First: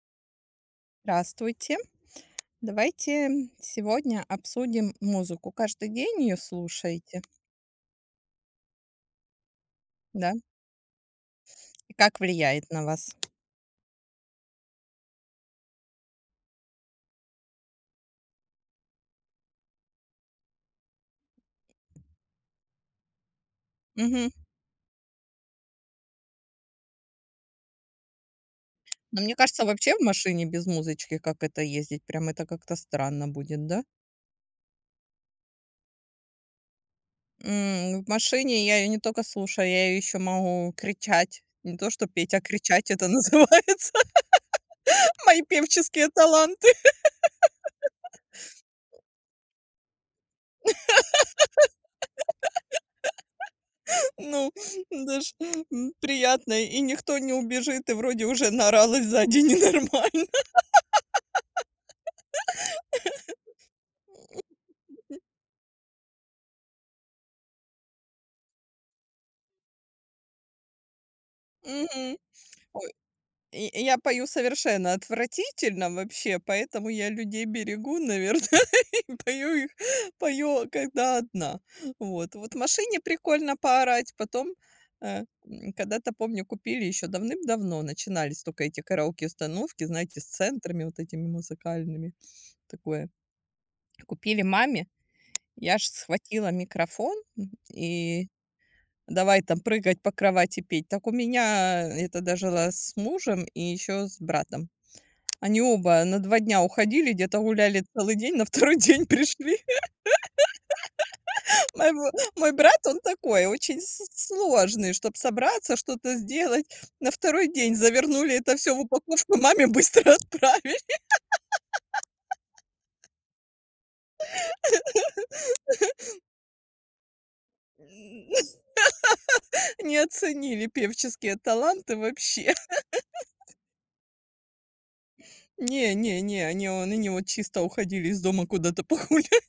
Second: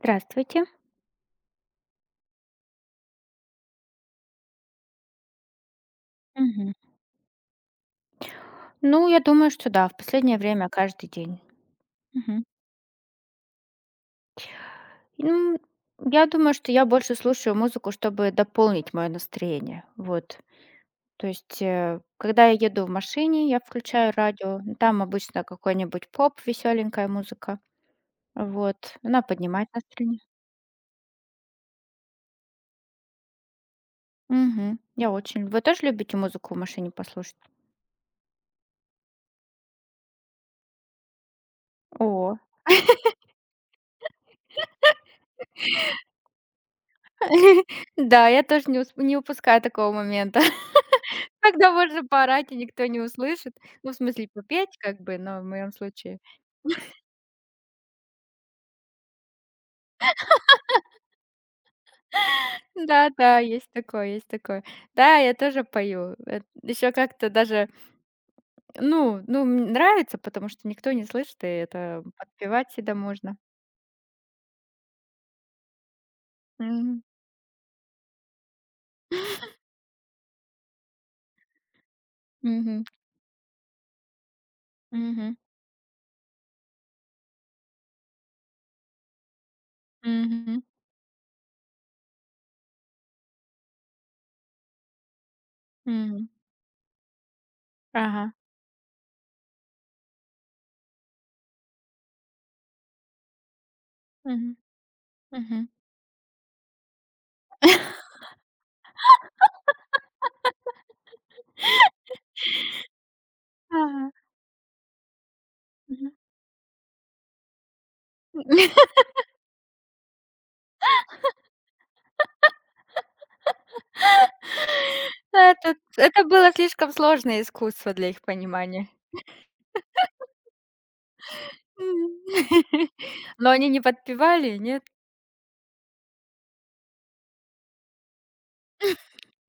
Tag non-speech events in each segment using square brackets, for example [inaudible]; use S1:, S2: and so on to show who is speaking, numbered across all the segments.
S1: Здравствуйте.
S2: Здравствуйте. Давайте сегодня обсудим музыку. Каждый день ее
S1: Мгм.
S2: слушаете,
S1: Ну, я думаю, что да, в
S2: да?
S1: последнее время каждый день.
S2: И как
S1: Мгм.
S2: влияет на вас?
S1: Ну, я думаю, что я больше слушаю музыку, чтобы дополнить мое настроение. Вот. То есть, когда я еду в машине, я включаю
S2: Мгм.
S1: радио. Ну, Там обычно какой-нибудь поп, веселенькая музыка. Вот. Она
S2: Но мне кажется,
S1: поднимает
S2: вообще в
S1: настроение.
S2: машине без музычки как это ездить, прям это как-то странно будет, да?
S1: Мгм. Я очень. Вы тоже любите музыку в машине послушать?
S2: В машине я ее не только слушаю, я ее еще могу кричать. Не то, что петь,
S1: О.
S2: а кричать это [laughs] называется. Мои певческие таланты.
S1: [laughs] Да, я тоже не упускаю такого момента. Тогда можно поорать, и никто не услышит. Ну, в смысле,
S2: Ну,
S1: попеть как бы,
S2: даже
S1: но в моем случае.
S2: приятно. И никто не убежит, и вроде уже наоралась сзади ненормально.
S1: Да-да, есть такое, есть такое. Да, я тоже пою. Еще как-то даже, нравится, потому что никто не слышит, и это
S2: [laughs]
S1: подпевать
S2: Мгм.
S1: всегда можно.
S2: И я пою совершенно отвратительно вообще, поэтому
S1: Мгм.
S2: я людей берегу, наверное, [laughs] и пою, когда одна. Вот. Вот в
S1: Мгм.
S2: машине прикольно поорать, потом,
S1: Мгм.
S2: когда-то, помню, купили еще давным-давно, начинались только эти караоке-установки, знаете, с
S1: Мгм.
S2: центрами вот этими музыкальными, такое. Купили маме, я аж
S1: Мгм.
S2: схватила микрофон, и
S1: Ага.
S2: давай там прыгать по кровати, петь. Так у меня это даже было с мужем и еще с
S1: Мгм.
S2: братом. Они
S1: Мгм.
S2: оба на 2 дня уходили, где-то гуляли целый день, на второй день пришли. [laughs] Мой б мой брат, он такой, очень с
S1: Ага.
S2: сложный, чтобы собраться,
S1: Мгм.
S2: что-то сделать. На второй день завернули это все в
S1: [laughs]
S2: упаковку, маме быстро отправили.
S1: Это было слишком сложное искусство для их
S2: [laughs]
S1: понимания.
S2: Не оценили певческие таланты
S1: М.
S2: вообще. [laughs]
S1: [laughs] Но они не подпевали, нет?
S2: Не, не, не, они вот чисто уходили из дома куда-то [laughs] погулять.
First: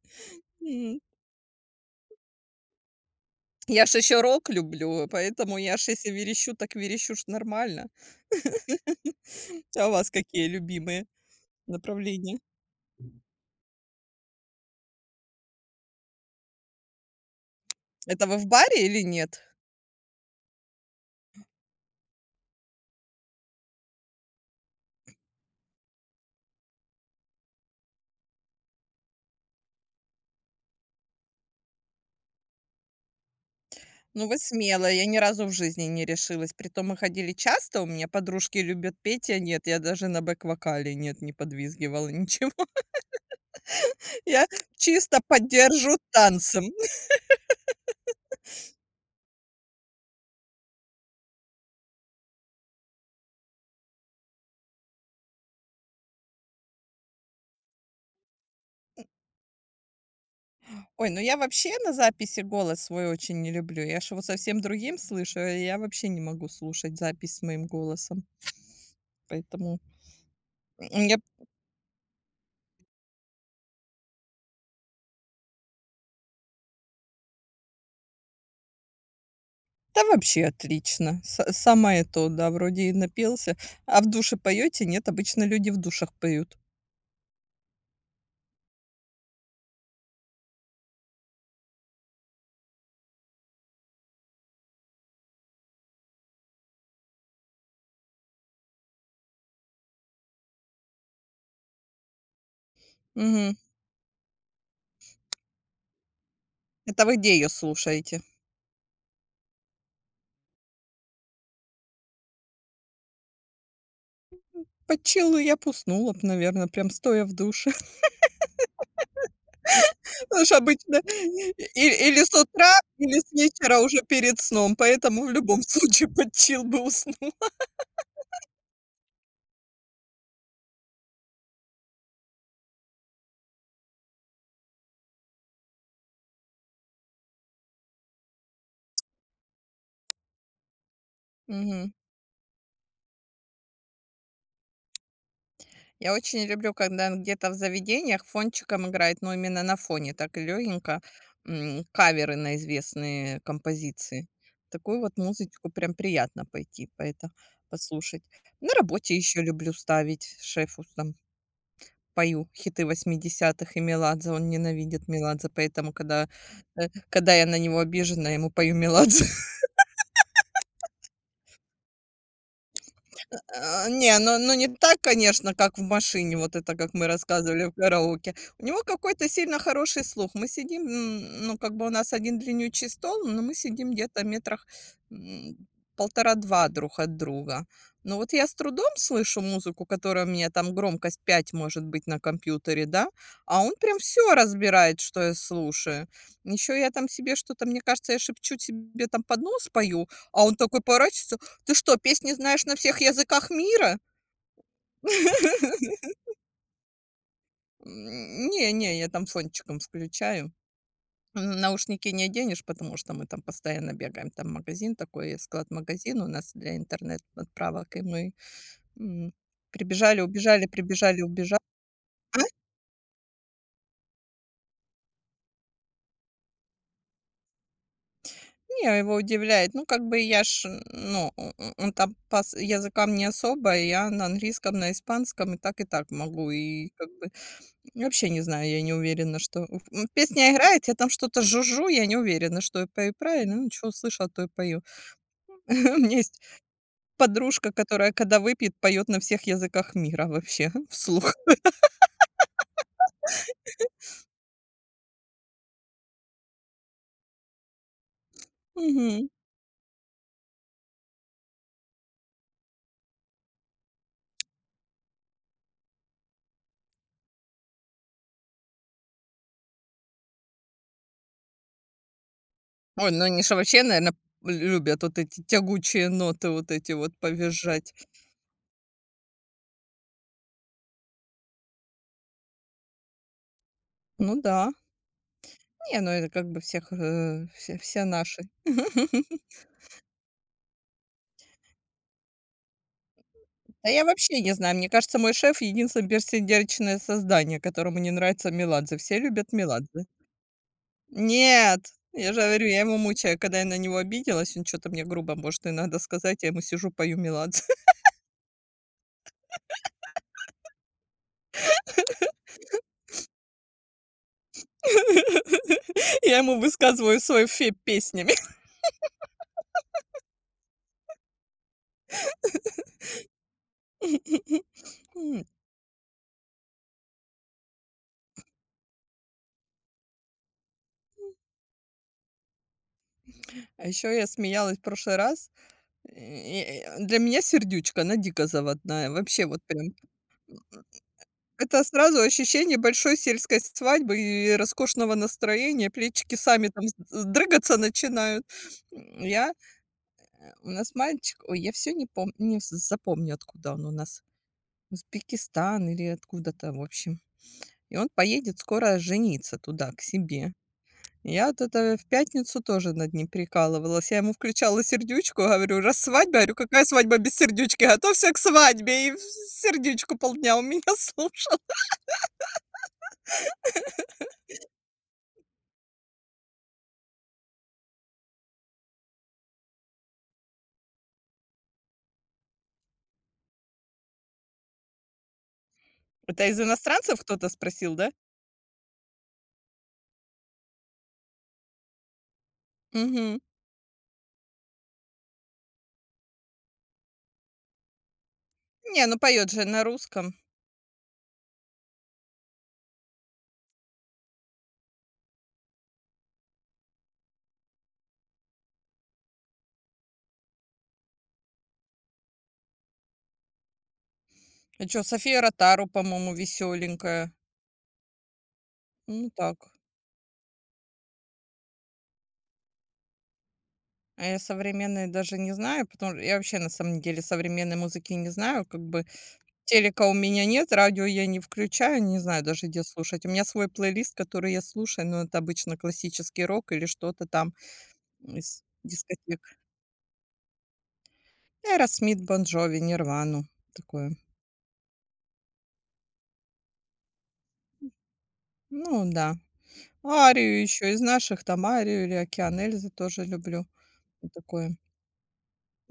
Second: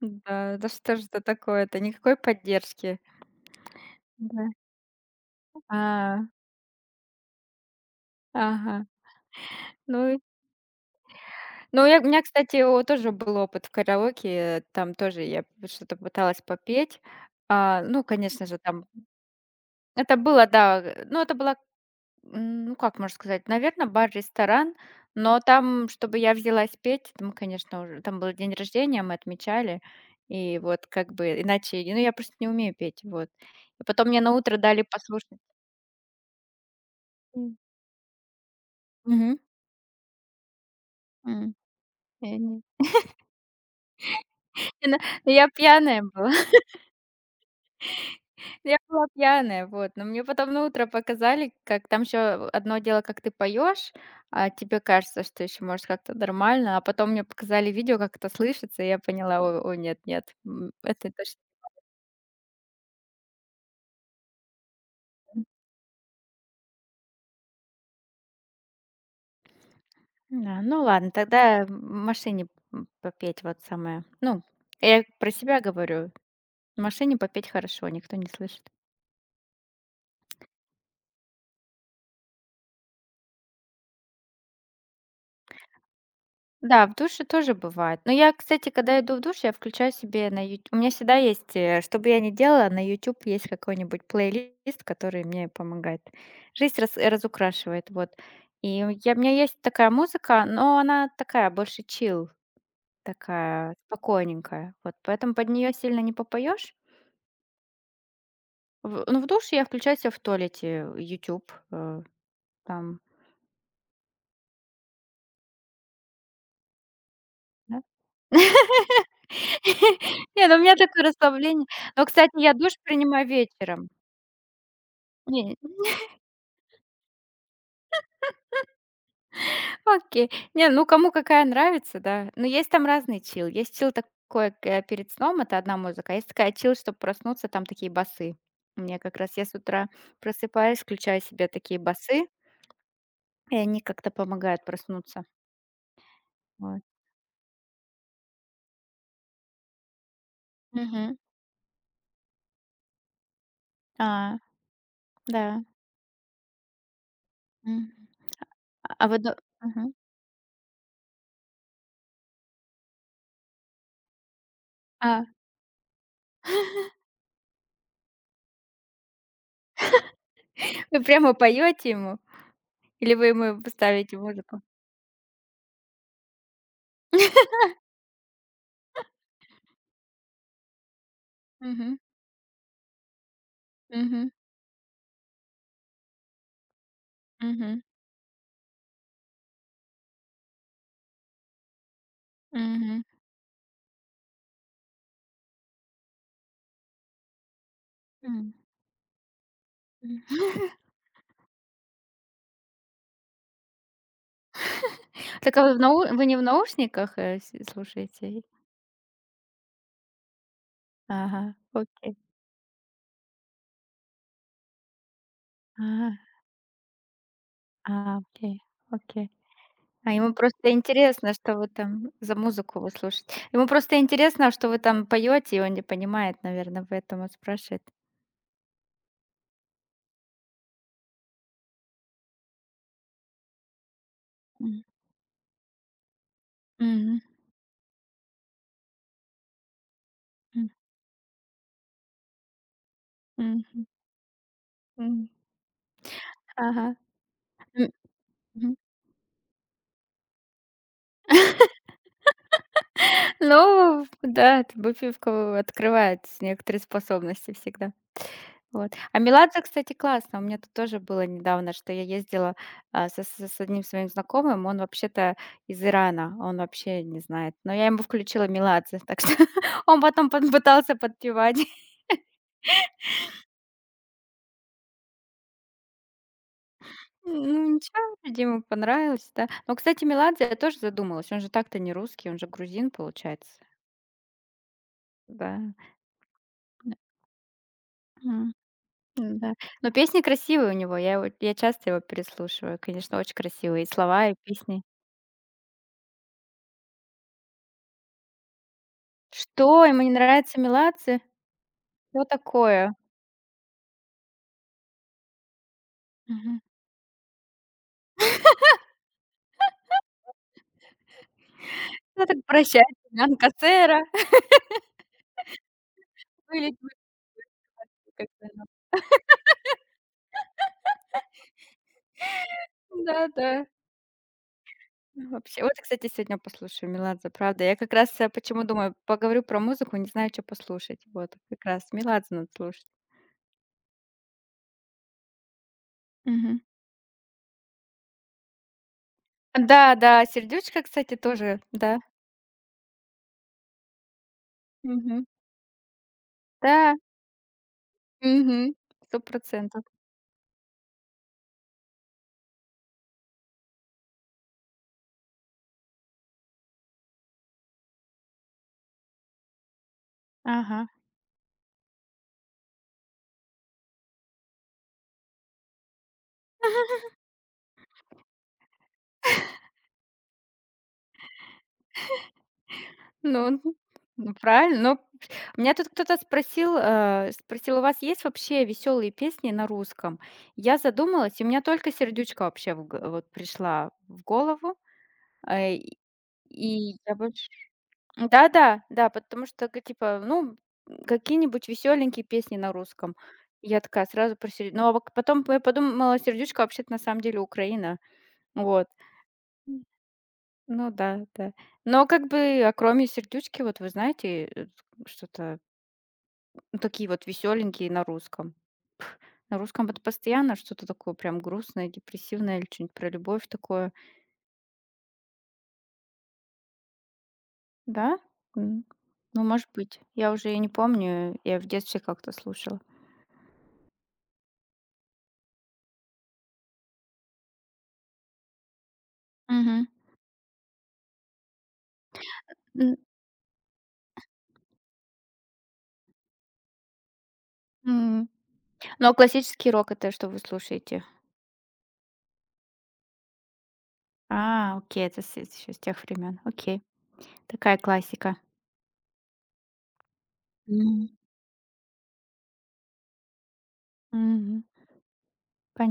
S1: Да, да что
S2: М.
S1: ж это такое-то? Никакой поддержки.
S2: Я ж еще
S1: Да.
S2: рок люблю, поэтому я ж если
S1: А,
S2: верещу, так верещу ж нормально.
S1: ага.
S2: [laughs] А у
S1: Ну
S2: вас
S1: и
S2: какие любимые
S1: ну, я У меня,
S2: направления?
S1: кстати, о тоже был опыт в караоке. Там тоже я что-то пыталась попеть. А, ну,
S2: Это вы
S1: конечно
S2: в
S1: же,
S2: баре
S1: там
S2: или нет?
S1: это было, да, э, ну, это была, ну, как можно сказать, наверное, бар-ресторан, но там, чтобы я взялась петь, там, конечно, уже там был день рождения, мы отмечали, и вот как бы иначе, ну, я просто не умею петь, вот. И потом мне
S2: Ну,
S1: на
S2: вы
S1: утро дали
S2: смелая, я ни
S1: послушать.
S2: разу в жизни не решилась. Притом мы ходили
S1: М.
S2: часто, у меня подружки любят петь,
S1: Мгм.
S2: я нет, я даже на бэк-вокале, нет, не
S1: М,
S2: подвизгивала,
S1: я
S2: ничего.
S1: не
S2: [laughs] Я чисто
S1: Ну, я
S2: поддержу
S1: пьяная была. [laughs]
S2: танцем.
S1: Я была пьяная, вот. Но мне потом на утро показали, как там еще одно дело, как ты поешь, а тебе кажется, что еще может как-то нормально, а потом мне показали видео, как это слышится, и я поняла: "О, нет, нет, это
S2: Ой, ну
S1: точно".
S2: я вообще на записи голос свой очень не люблю. Я ж его совсем другим слышу, и я вообще не могу слушать запись с моим голосом. Поэтому
S1: Да, ну ладно,
S2: мне.
S1: тогда в машине, попеть вот самое. Ну, я про себя говорю. В машине попеть хорошо, никто не слышит.
S2: Да, вообще отлично. Самое то, да, вроде и напился. А в душе поете? Нет, обычно люди в душах поют.
S1: Да, в душе тоже бывает. Но я, кстати, когда иду в душ, я включаю себе на ют У меня всегда есть, что бы я ни делала, на YouTube есть какой-нибудь плейлист, который мне помогает. Жизнь разукрашивает, вот. У меня есть такая музыка, но она такая больше чил,
S2: Мгм.
S1: такая спокойненькая. Вот поэтому под нее сильно не попоешь.
S2: Это вы где ее слушаете?
S1: В душе я включаю себе в туалете YouTube, там,
S2: "Под челу я б уснула б, наверно, прям стоя в душе".
S1: да.
S2: [laughs]
S1: [laughs]
S2: Это
S1: Не,
S2: ж
S1: ну, у меня
S2: обычно
S1: такое расслабление.
S2: и
S1: Но,
S2: или
S1: кстати,
S2: с
S1: я душ
S2: утра, или
S1: принимаю
S2: с вечера
S1: вечером.
S2: уже перед сном, поэтому в
S1: Не
S2: любом [laughs] случае под чил бы уснул.
S1: Окей. Не, ну кому какая нравится, да. Но есть там разный чил. Есть чил такой, перед сном, это одна музыка. А есть такая чил, чтобы проснуться, там такие басы. Мне как раз я с утра просыпаюсь, включаю себе такие
S2: Мгм.
S1: басы, и они как-то помогают проснуться.
S2: Я очень люблю,
S1: Вот.
S2: когда где-то в заведениях фончиком играет, но именно на фоне так легенько
S1: Мгм.
S2: каверы на известные композиции.
S1: А,
S2: Такую вот
S1: да.
S2: музычку прям приятно пойти по это
S1: Мгм.
S2: послушать. На работе еще люблю
S1: Мгм.
S2: ставить, шефу там пою хиты 80-х и Меладзе. Он ненавидит
S1: А,
S2: Меладзе, поэтому, когда я на него обижена, я ему пою Меладзе.
S1: вы прямо поете ему? Или вы ему
S2: А,
S1: ставите
S2: не, ну
S1: музыку?
S2: не так, конечно, как в машине, вот это, как мы рассказывали в караоке. У него какой-то сильно хороший слух. Мы сидим, ну, как бы у
S1: Мгм.
S2: нас один длиннючий стол, но мы сидим где-то
S1: Мгм.
S2: метрах, м, 1,5-2 друг от друга.
S1: Мгм.
S2: Но вот я с трудом слышу музыку, которая у меня там громкость 5 может быть на компьютере,
S1: Мгм.
S2: да, а он прям все разбирает, что я слушаю. Еще я там себе что-то, мне кажется, я
S1: М.
S2: шепчу себе там под нос, пою,
S1: Мгм.
S2: а он такой поворачивается: ты что, песни знаешь на всех языках мира?
S1: Так а вы,
S2: [laughs]
S1: вы не в наушниках, слушаете?
S2: Не, не, я там фончиком включаю. М,
S1: Ага,
S2: наушники
S1: окей.
S2: не оденешь, потому что мы там постоянно бегаем. Там магазин такой,
S1: А,
S2: склад-магазин у нас для интернет-отправок, и мы,
S1: окей, окей.
S2: м,
S1: А
S2: прибежали,
S1: ему
S2: убежали,
S1: просто
S2: прибежали,
S1: интересно, что
S2: убежали.
S1: вы там за
S2: А?
S1: музыку вы слушаете. Ему просто интересно, а что вы там поете, и он не понимает, наверное, поэтому спрашивает.
S2: Не, его удивляет. Ну, как бы я ж, ну, о о он там по с языкам не особо, и я на английском,
S1: М.
S2: на испанском и так могу. И как
S1: Мгм.
S2: бы вообще не знаю, я не уверена, что песня
S1: М.
S2: играет, я там что-то жужжу, я не уверена, что я пою правильно, ну,
S1: Мгм.
S2: что услышала, то и пою.
S1: М.
S2: [laughs] У меня есть
S1: Ага.
S2: подружка,
S1: М.
S2: которая, когда
S1: Мгм.
S2: выпьет, поет на всех языках мира вообще [laughs] вслух.
S1: Ну да, это Бутовка открывает некоторые способности всегда. Вот. А
S2: Мгм.
S1: Меладзе, кстати, классно. У меня тут тоже было недавно, что я ездила, со с одним своим знакомым. Он вообще-то из Ирана, он вообще не знает. Но я ему включила Меладзе, так что [laughs] он потом под пытался подпевать. [laughs]
S2: Ой, ну они же вообще, наверное, любят вот эти тягучие ноты, вот эти вот
S1: Ну
S2: повизжать.
S1: ничего, вроде ему понравилось, да. Но, кстати, Меладзе, я тоже задумалась, он же так-то не русский, он же грузин, получается.
S2: Ну да.
S1: Да.
S2: Не, ну это как бы всех, э, все все наши. [laughs]
S1: М-да. Но песни красивые у него, я часто его переслушиваю. Конечно, очень красивые и
S2: Да я
S1: слова, и
S2: вообще не знаю,
S1: песни.
S2: мне кажется, мой шеф единственное бессердечное создание, которому не нравится "Меладзе". Все любят
S1: Что, ему
S2: "Меладзе".
S1: не нравится Меладзе?
S2: Нет,
S1: Что
S2: я же говорю, я
S1: такое?
S2: его мучаю, когда я на него обиделась, он что то мне грубо может иногда сказать, я
S1: Мгм.
S2: ему сижу, пою "Меладзе".
S1: Ну, так прощай, цыганка сэра. [laughs]
S2: [laughs] Я ему высказываю свой фе
S1: Как
S2: песнями.
S1: она. Да-да.
S2: [laughs]
S1: Вообще. Вот, кстати, сегодня послушаю "Меладзе", правда. Я как раз, почему думаю, поговорю про музыку, не знаю, что послушать. Вот как раз "Меладзе" надо слушать.
S2: А еще я смеялась в прошлый раз.
S1: Мгм.
S2: Для меня сердючка, она дико заводная, вообще вот прям.
S1: Да-да, "Сердючка", кстати, тоже,
S2: Это
S1: да.
S2: сразу ощущение большой сельской свадьбы и роскошного
S1: Мгм.
S2: настроения, плечики сами там
S1: Да.
S2: с дрыгаться начинают.
S1: Мгм. сто
S2: Я
S1: процентов.
S2: у нас мальчик, ой, я все не помню, не запомню, откуда он у нас. Узбекистан или откуда-то, в общем. И он поедет скоро жениться туда, к себе.
S1: Ага.
S2: Я вот это в пятницу тоже над ним прикалывалась. Я ему включала сердючку, говорю, раз свадьба, говорю, какая
S1: [laughs]
S2: свадьба без сердючки? Готовься к свадьбе. Сердючку полдня у меня [laughs] слушал.
S1: Ну, ну, ну, правильно. Но меня тут кто-то спросил, спросил: "У вас есть вообще веселые песни на русском?" Я задумалась, и у меня только "Сердючка" вообще в г вот пришла в голову. Э,
S2: Это из
S1: и я
S2: иностранцев
S1: больше
S2: кто-то спросил, да?
S1: Да-да, да, да, потому что, ка типа, ну, какие-нибудь веселенькие песни на русском.
S2: Угу.
S1: Я такая сразу про сердю Ну, а вак потом я подумала, "Сердючка" вообще-то на самом деле Украина. Вот.
S2: Не, ну поет же
S1: М,
S2: на русском.
S1: ну да, да. Но как бы, а кроме "Сердючки", вот вы знаете, э, что-то ну, такие вот веселенькие на русском. На русском вот постоянно что-то такое прям грустное, депрессивное или что-нибудь про любовь такое.
S2: А что, София Ротару, по-моему, веселенькая.
S1: Да? М.
S2: Ну
S1: Ну,
S2: так.
S1: может быть. Я уже и не помню, я в детстве как-то слушала.
S2: А я современные даже не знаю, потому что я вообще на самом деле современной музыки не знаю, как бы.
S1: Мгм.
S2: Телека у меня нет, радио я не включаю, не знаю даже, где
S1: М,
S2: слушать. У меня свой плейлист, который я слушаю, но это обычно классический рок или что-то там
S1: м.
S2: из
S1: Ну, а
S2: дискотек.
S1: классический рок — это что вы слушаете?
S2: Aerosmith, Бон Джови, Нирвану, такое.
S1: А, окей, это с тех времен. Окей. Такая классика.
S2: Ну да. Арию еще из
S1: Мгм.
S2: наших, там Арию или Океан Эльзы тоже люблю. Вот.
S1: Мгм.
S2: Такое.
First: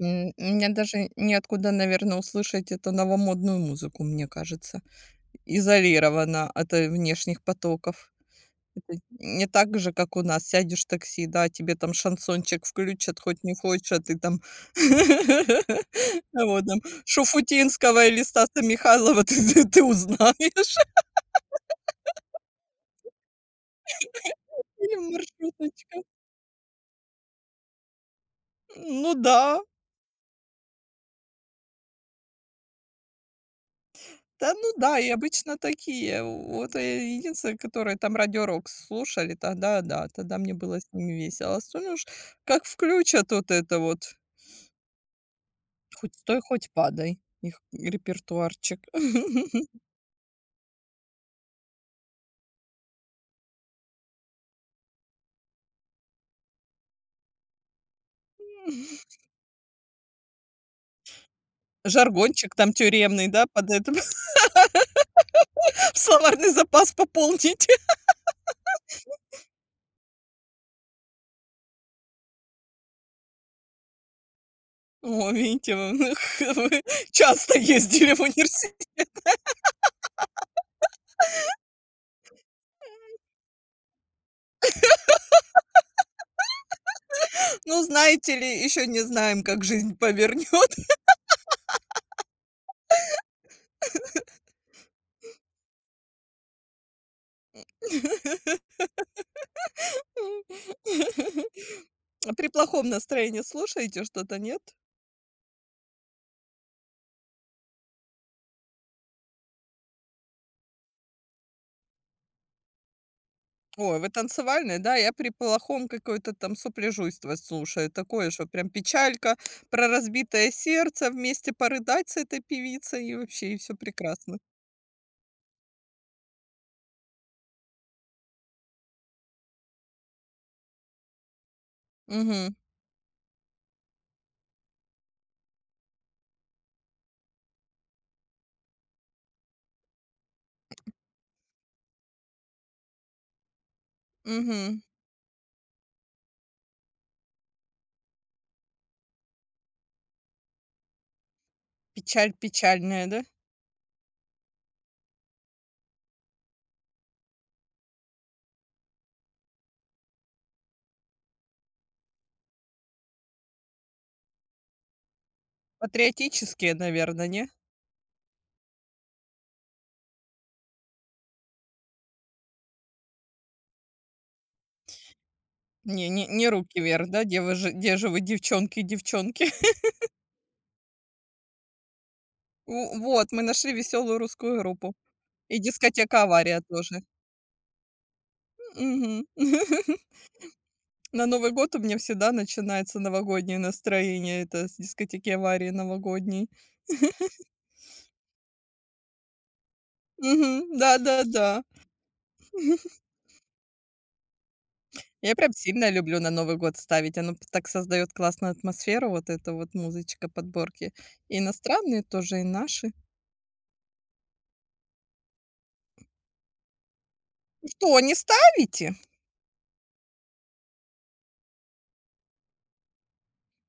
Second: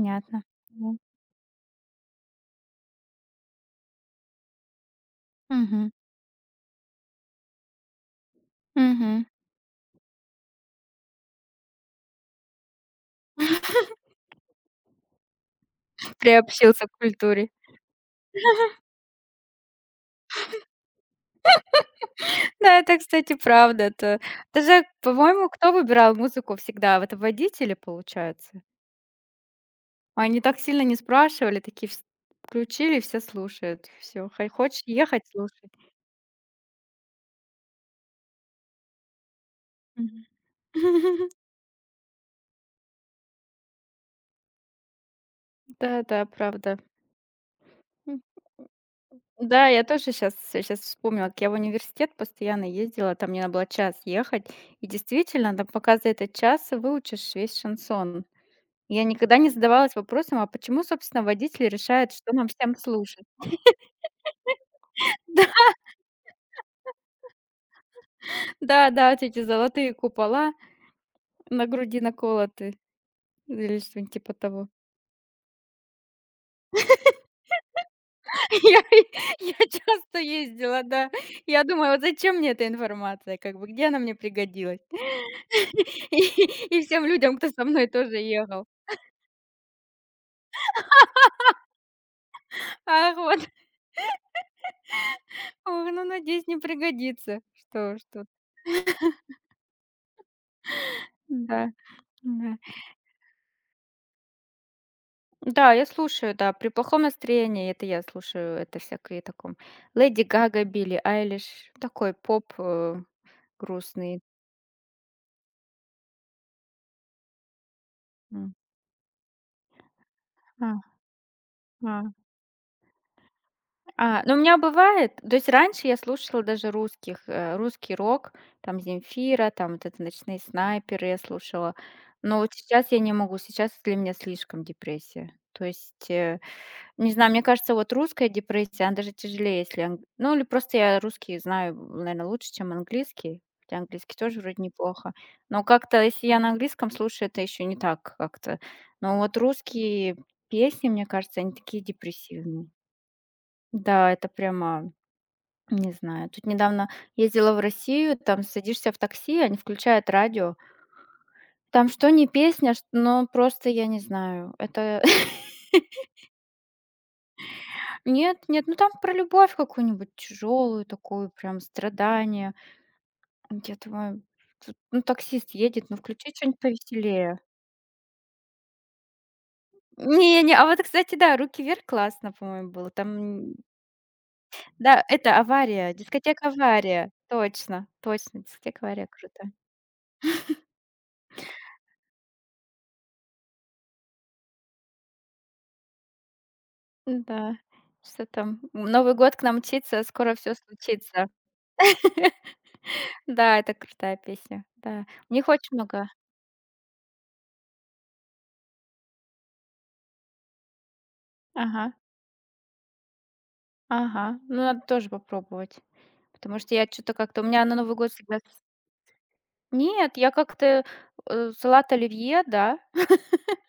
S2: Мне
S1: Да.
S2: даже неоткуда, наверное, услышать эту новомодную музыку, мне кажется.
S1: Мгм.
S2: Изолирована от внешних потоков. Это
S1: Мгм.
S2: не так же, как у нас. Сядешь в такси, да, тебе там шансончик включат, хоть не
S1: [laughs]
S2: хочешь, а ты там [laughs] а вот там
S1: Приобщился к культуре.
S2: Шуфутинского или Стаса Михайлова [laughs] ты узнаешь.
S1: Да, это, кстати, правда. Это
S2: [laughs]
S1: даже,
S2: Или
S1: по-моему, кто
S2: маршруточка.
S1: выбирал музыку всегда? Это водители, получается?
S2: Ну да.
S1: Они так сильно не спрашивали, такие вс включили, все слушают. Все хо
S2: Да, ну
S1: хочешь
S2: да, и
S1: ехать —
S2: обычно
S1: слушай.
S2: такие. Вот, единственное, которые там "Радио Рок" слушали, тогда да,
S1: Мгм.
S2: тогда мне было с ними
S1: [laughs]
S2: весело. А остальное уж как включат вот это вот: хоть
S1: Да-да,
S2: стой, хоть
S1: правда.
S2: падай, их
S1: М,
S2: репертуарчик. [laughs]
S1: да, я тоже сейчас вспомнила, как я в университет постоянно ездила, там мне надо было час ехать. И действительно, там пока за этот час выучишь весь шансон. Я никогда не задавалась вопросом, а почему, собственно, водитель решает, что нам
S2: Жаргончик там
S1: всем слушать?
S2: тюремный, да, под это
S1: [laughs]
S2: [laughs] словарный запас пополните. [laughs]
S1: Да-да, вот эти золотые купола на груди наколоты или что-нибудь типа того.
S2: О, видите, вы [laughs] вы часто ездили в
S1: [laughs] Я
S2: университет.
S1: я часто ездила, да. Я думаю, вот зачем мне эта информация, как бы, где она мне пригодилась? [laughs] И всем людям, кто со
S2: Ну,
S1: мной тоже
S2: знаете ли,
S1: ехал.
S2: еще не знаем, как жизнь повернет.
S1: Ах, вот, ох, ну, надеюсь, не пригодится. Что что
S2: [laughs]
S1: Да,
S2: А при
S1: да.
S2: плохом настроении слушаете что-то, нет?
S1: Да, я слушаю, да, при плохом настроении это я слушаю, это всякие таком Леди Гага, Билли Айлиш, такой поп,
S2: Ой, вы
S1: грустный.
S2: танцевальные, да? Я при плохом какое-то там сопляжуйство слушаю. Такое, что прям печалька, про разбитое сердце, вместе порыдать
S1: Мгм.
S2: с этой певицей, и вообще, и всё
S1: А, ну, у
S2: прекрасно.
S1: меня бывает то есть раньше я слушала даже русских, русский рок, там Земфира, там вот это "Ночные снайперы" я слушала. Но
S2: Угу,
S1: вот сейчас я не могу, сейчас для меня слишком депрессия. То есть, не знаю, мне кажется, вот русская депрессия, она даже тяжелее, если ан ну, или просто я русский знаю, наверное, лучше, чем английский, хотя английский тоже вроде
S2: угу.
S1: неплохо. Но как-то, если я на английском слушаю, это еще не так как-то. Но вот русские песни, мне кажется, они такие
S2: Печаль
S1: депрессивные.
S2: печальная, да?
S1: Да, это прямо, не знаю. Тут недавно ездила в Россию, там садишься в такси, они включают радио. Там что ни песня, но просто я не знаю. Это [laughs]
S2: Патриотические, наверное, не?
S1: нет, нет, ну там про любовь какую-нибудь тяжелую такую, прям страдание. Я думаю, тут, ну таксист едет, ну
S2: Не, не,
S1: включи
S2: не,
S1: что-нибудь
S2: "Руки вверх", да?
S1: повеселее.
S2: Где вы же где же вы, девчонки, девчонки? [laughs]
S1: Не-не, а вот, кстати, да, «Руки вверх» классно, по-моему, было.
S2: У, вот, мы
S1: Там,
S2: нашли веселую русскую группу.
S1: да, это
S2: И
S1: «Авария»,
S2: дискотека
S1: дискотека
S2: "Авария" тоже.
S1: «Авария». Точно, точно, дискотека «Авария»
S2: Мгм.
S1: круто.
S2: [laughs] На Новый год у меня всегда начинается новогоднее настроение. Это с дискотеки "Аварии" новогодней.
S1: Да что там, Новый год к нам мчится, скоро все
S2: Мгм.
S1: случится.
S2: Да-да-да.
S1: [laughs] Да, это крутая песня, да. У
S2: Я
S1: них
S2: прям
S1: очень
S2: сильно
S1: много
S2: люблю на Новый год ставить. Оно п так создает классную атмосферу, вот эта вот музычка, подборки. И
S1: Ага,
S2: иностранные тоже, и наши.
S1: ага. Ну, надо тоже попробовать, потому что я что то как-то у меня на Новый
S2: Что,
S1: год
S2: не
S1: всегда с
S2: ставите?
S1: Нет, я как-то, салат оливье, да,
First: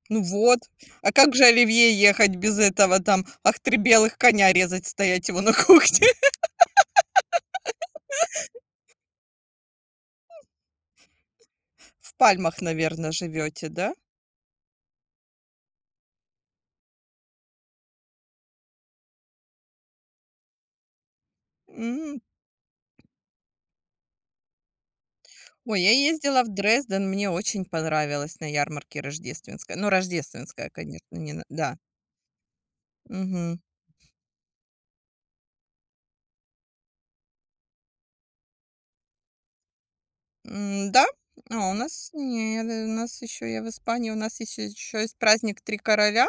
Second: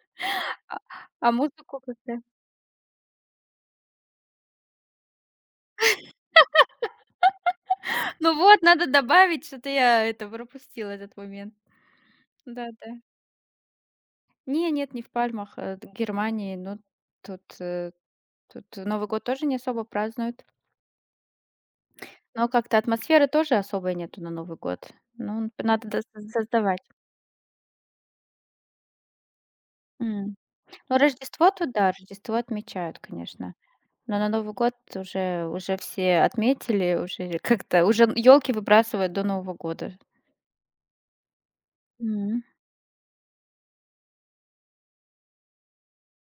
S2: Ну вот.
S1: [laughs] а
S2: А
S1: а
S2: как же
S1: музыку
S2: оливье
S1: как-то
S2: ехать без этого там? Ах, 3 белых коня резать, стоять его на кухне. [laughs]
S1: [laughs] ну вот, надо добавить, что-то я это пропустила этот момент.
S2: В Пальмах,
S1: Да-да.
S2: наверное, живете, да?
S1: Не, нет, не в Пальмах, э, т Германии, но тут, тут Новый год тоже не особо празднуют.
S2: М.
S1: Но как-то атмосферы тоже особой нету на Новый год. Ну,
S2: Ой,
S1: надо
S2: я
S1: да
S2: ездила в
S1: создавать.
S2: Дрезден, мне очень понравилось на ярмарке рождественская. Ну,
S1: М.
S2: рождественская,
S1: Ну,
S2: конечно, не на
S1: Рождество то
S2: да.
S1: да, Рождество отмечают, конечно.
S2: Мгм.
S1: Но на Новый год уже все отметили, уже как-то уже елки выбрасывают до Нового года.
S2: Да, а у нас
S1: М.
S2: нет, у нас еще я в Испании, у нас есть еще есть праздник 3 короля,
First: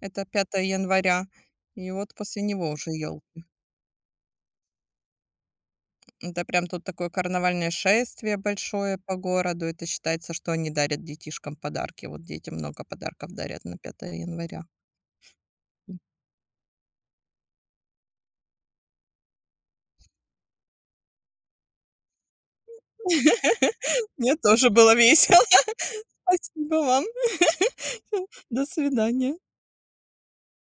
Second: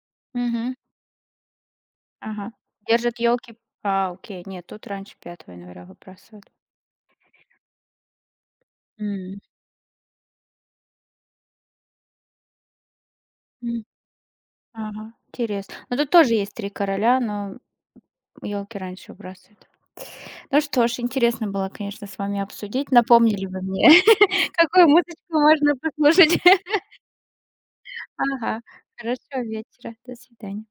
S2: это 5
S1: Мгм.
S2: января, и вот после
S1: Ага.
S2: него уже
S1: Держат
S2: ёлка.
S1: елки. А, окей. Нет, тут раньше 5 января
S2: Это
S1: выбрасывают.
S2: прям тут такое карнавальное шествие большое по
S1: М.
S2: городу. Это считается, что они дарят детишкам подарки. Вот дети много подарков дарят на
S1: М.
S2: 5 января.
S1: Ага. Интересно. Ну, тут тоже есть 3 короля, но елки раньше выбрасывают. Ну что ж, интересно было, конечно, с вами обсудить. Напомнили вы мне,
S2: [laughs] Мне
S1: [laughs]
S2: тоже
S1: какую
S2: было
S1: музычку
S2: весело.
S1: можно
S2: [laughs]
S1: послушать.
S2: Спасибо
S1: [laughs]
S2: вам. [laughs]
S1: Ага.
S2: До свидания.
S1: Хорошего вечера. До свидания.